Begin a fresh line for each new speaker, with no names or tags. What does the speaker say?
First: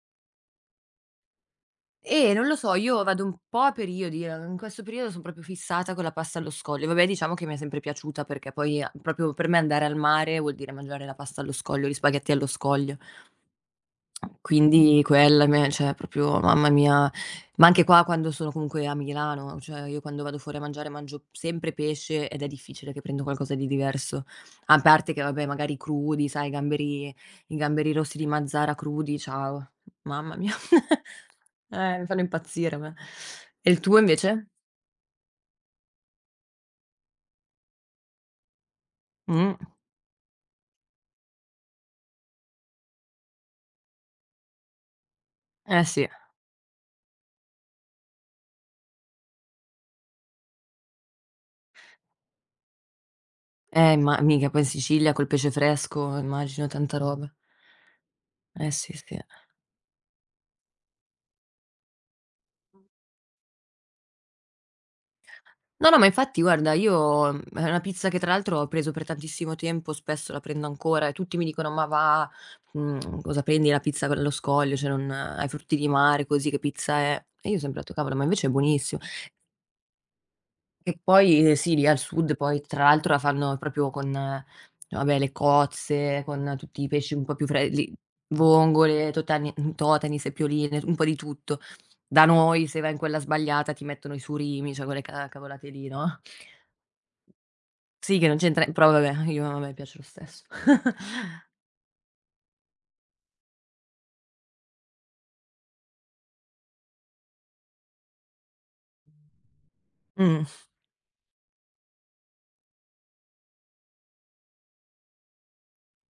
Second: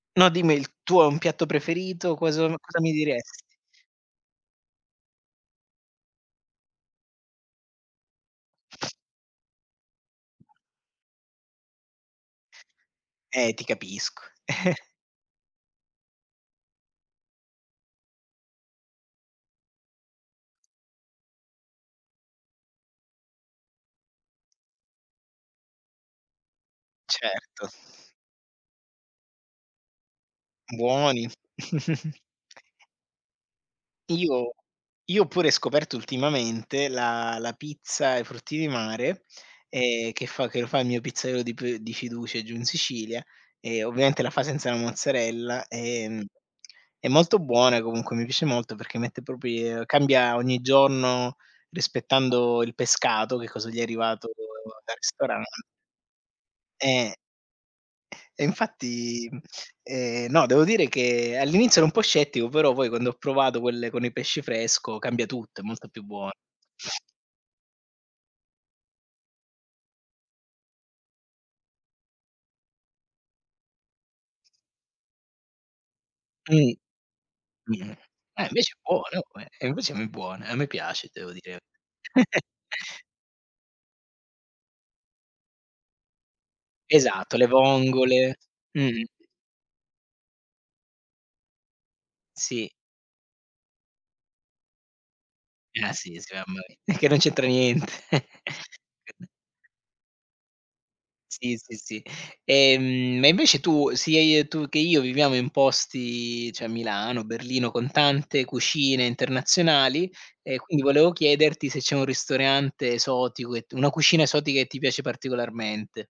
No, dimmi, il tu hai un piatto preferito,
Eh,
cosa
non lo
n
so,
cosa mi
io vado un
diresti?
po' a periodi, eh, in questo periodo son proprio fissata con la pasta allo scoglio. Vabbè, diciamo che mi è sempre piaciuta perché poi, uhm, proprio per me andare al mare vuol dire mangiare la pasta allo scoglio, gli spaghetti allo scoglio.
Eh, ti capisco.
Quindi quella a me cioè proprio mamma mia, ma anche qua quando sono comunque a Milano, cioè io quando vado fuori a mangiare mangio m sempre pesce, ed è difficile che prendo qualcosa di diverso. A parte che vabbè, magari, crudi, sai i gamberi, i
Certo.
gamberi rossi di Mazara crudi, ciao, mamma mia,
Buoni.
eh, mi fanno impazzire, a me. E il tuo, invece?
Io io ho pure scoperto ultimamente la la pizza ai frutti di mare,
Mh-mh.
ehm, che fa che lo fa il mio pizzaiolo di p di fiducia giù in Sicilia e, ovviamente, la fa senza la mozzarella.
Eh, sì.
Ehm, è molto buona, comunque, mi piace molto perché mette propri uhm, cambia ogni giorno rispettando il pescato, che cosa gli è
Eh, ma
arrivato
mica poi in
dal
Sicilia col
ristoran
pesce fresco, immagino, tanta
Eh.
roba.
E
Eh sì, sí.
infatti ehm no, devo dire che all'inizio ero un po' scettico, però poi quando ho provato quelle con il pesce fresco, cambia tutto, è molto
No, no,
più
ma,
buono.
infatti, guarda, io è una pizza che, tra l'altro, ho preso per tantissimo tempo, spesso, la prendo ancora e tutti mi dicono: “Ma va’, mhmm, cosa prendi? La pizza c allo scoglio, cioè, non ai frutti di mare così che
Mh,
pizza è?” E io ho sempre etto:
mh-mh.
“Cavolo, ma,
Eh,
invece, è
invece è
buonissi"
buono, oh, eh, e invece è m buona, a me
e
piace devo
poi eh
dire.
sì, lì, al sud, poi, tra l'altro, la fanno proprio con, vabbè, le cozze, con tutti i pesci un po'
Esatto, le
più fre li
vongole. Mh-mh.
vongole, totani mhmm, totani, seppioline, un po' di tutto. Da noi,
Sì.
se vai in quella sbagliata, ti mettono i surimi, cioè, quelle ca cavolate lì,
Ah sì, sì,
no?
sì, mamma mia. Che non c'entra niente.
Sì che non c'entra però vabbè, io a
[unintelligible]
me piace lo stesso.
Sì, sì, sì. Ehm, e invece tu sia i tu che io viviamo in posti, cioè Milano, Berlino, con tante cucine internazionali
Mh.
e quindi volevo chiederti se c'è un ristorante esotico, che t una cucina esotica che ti piace particolarmente.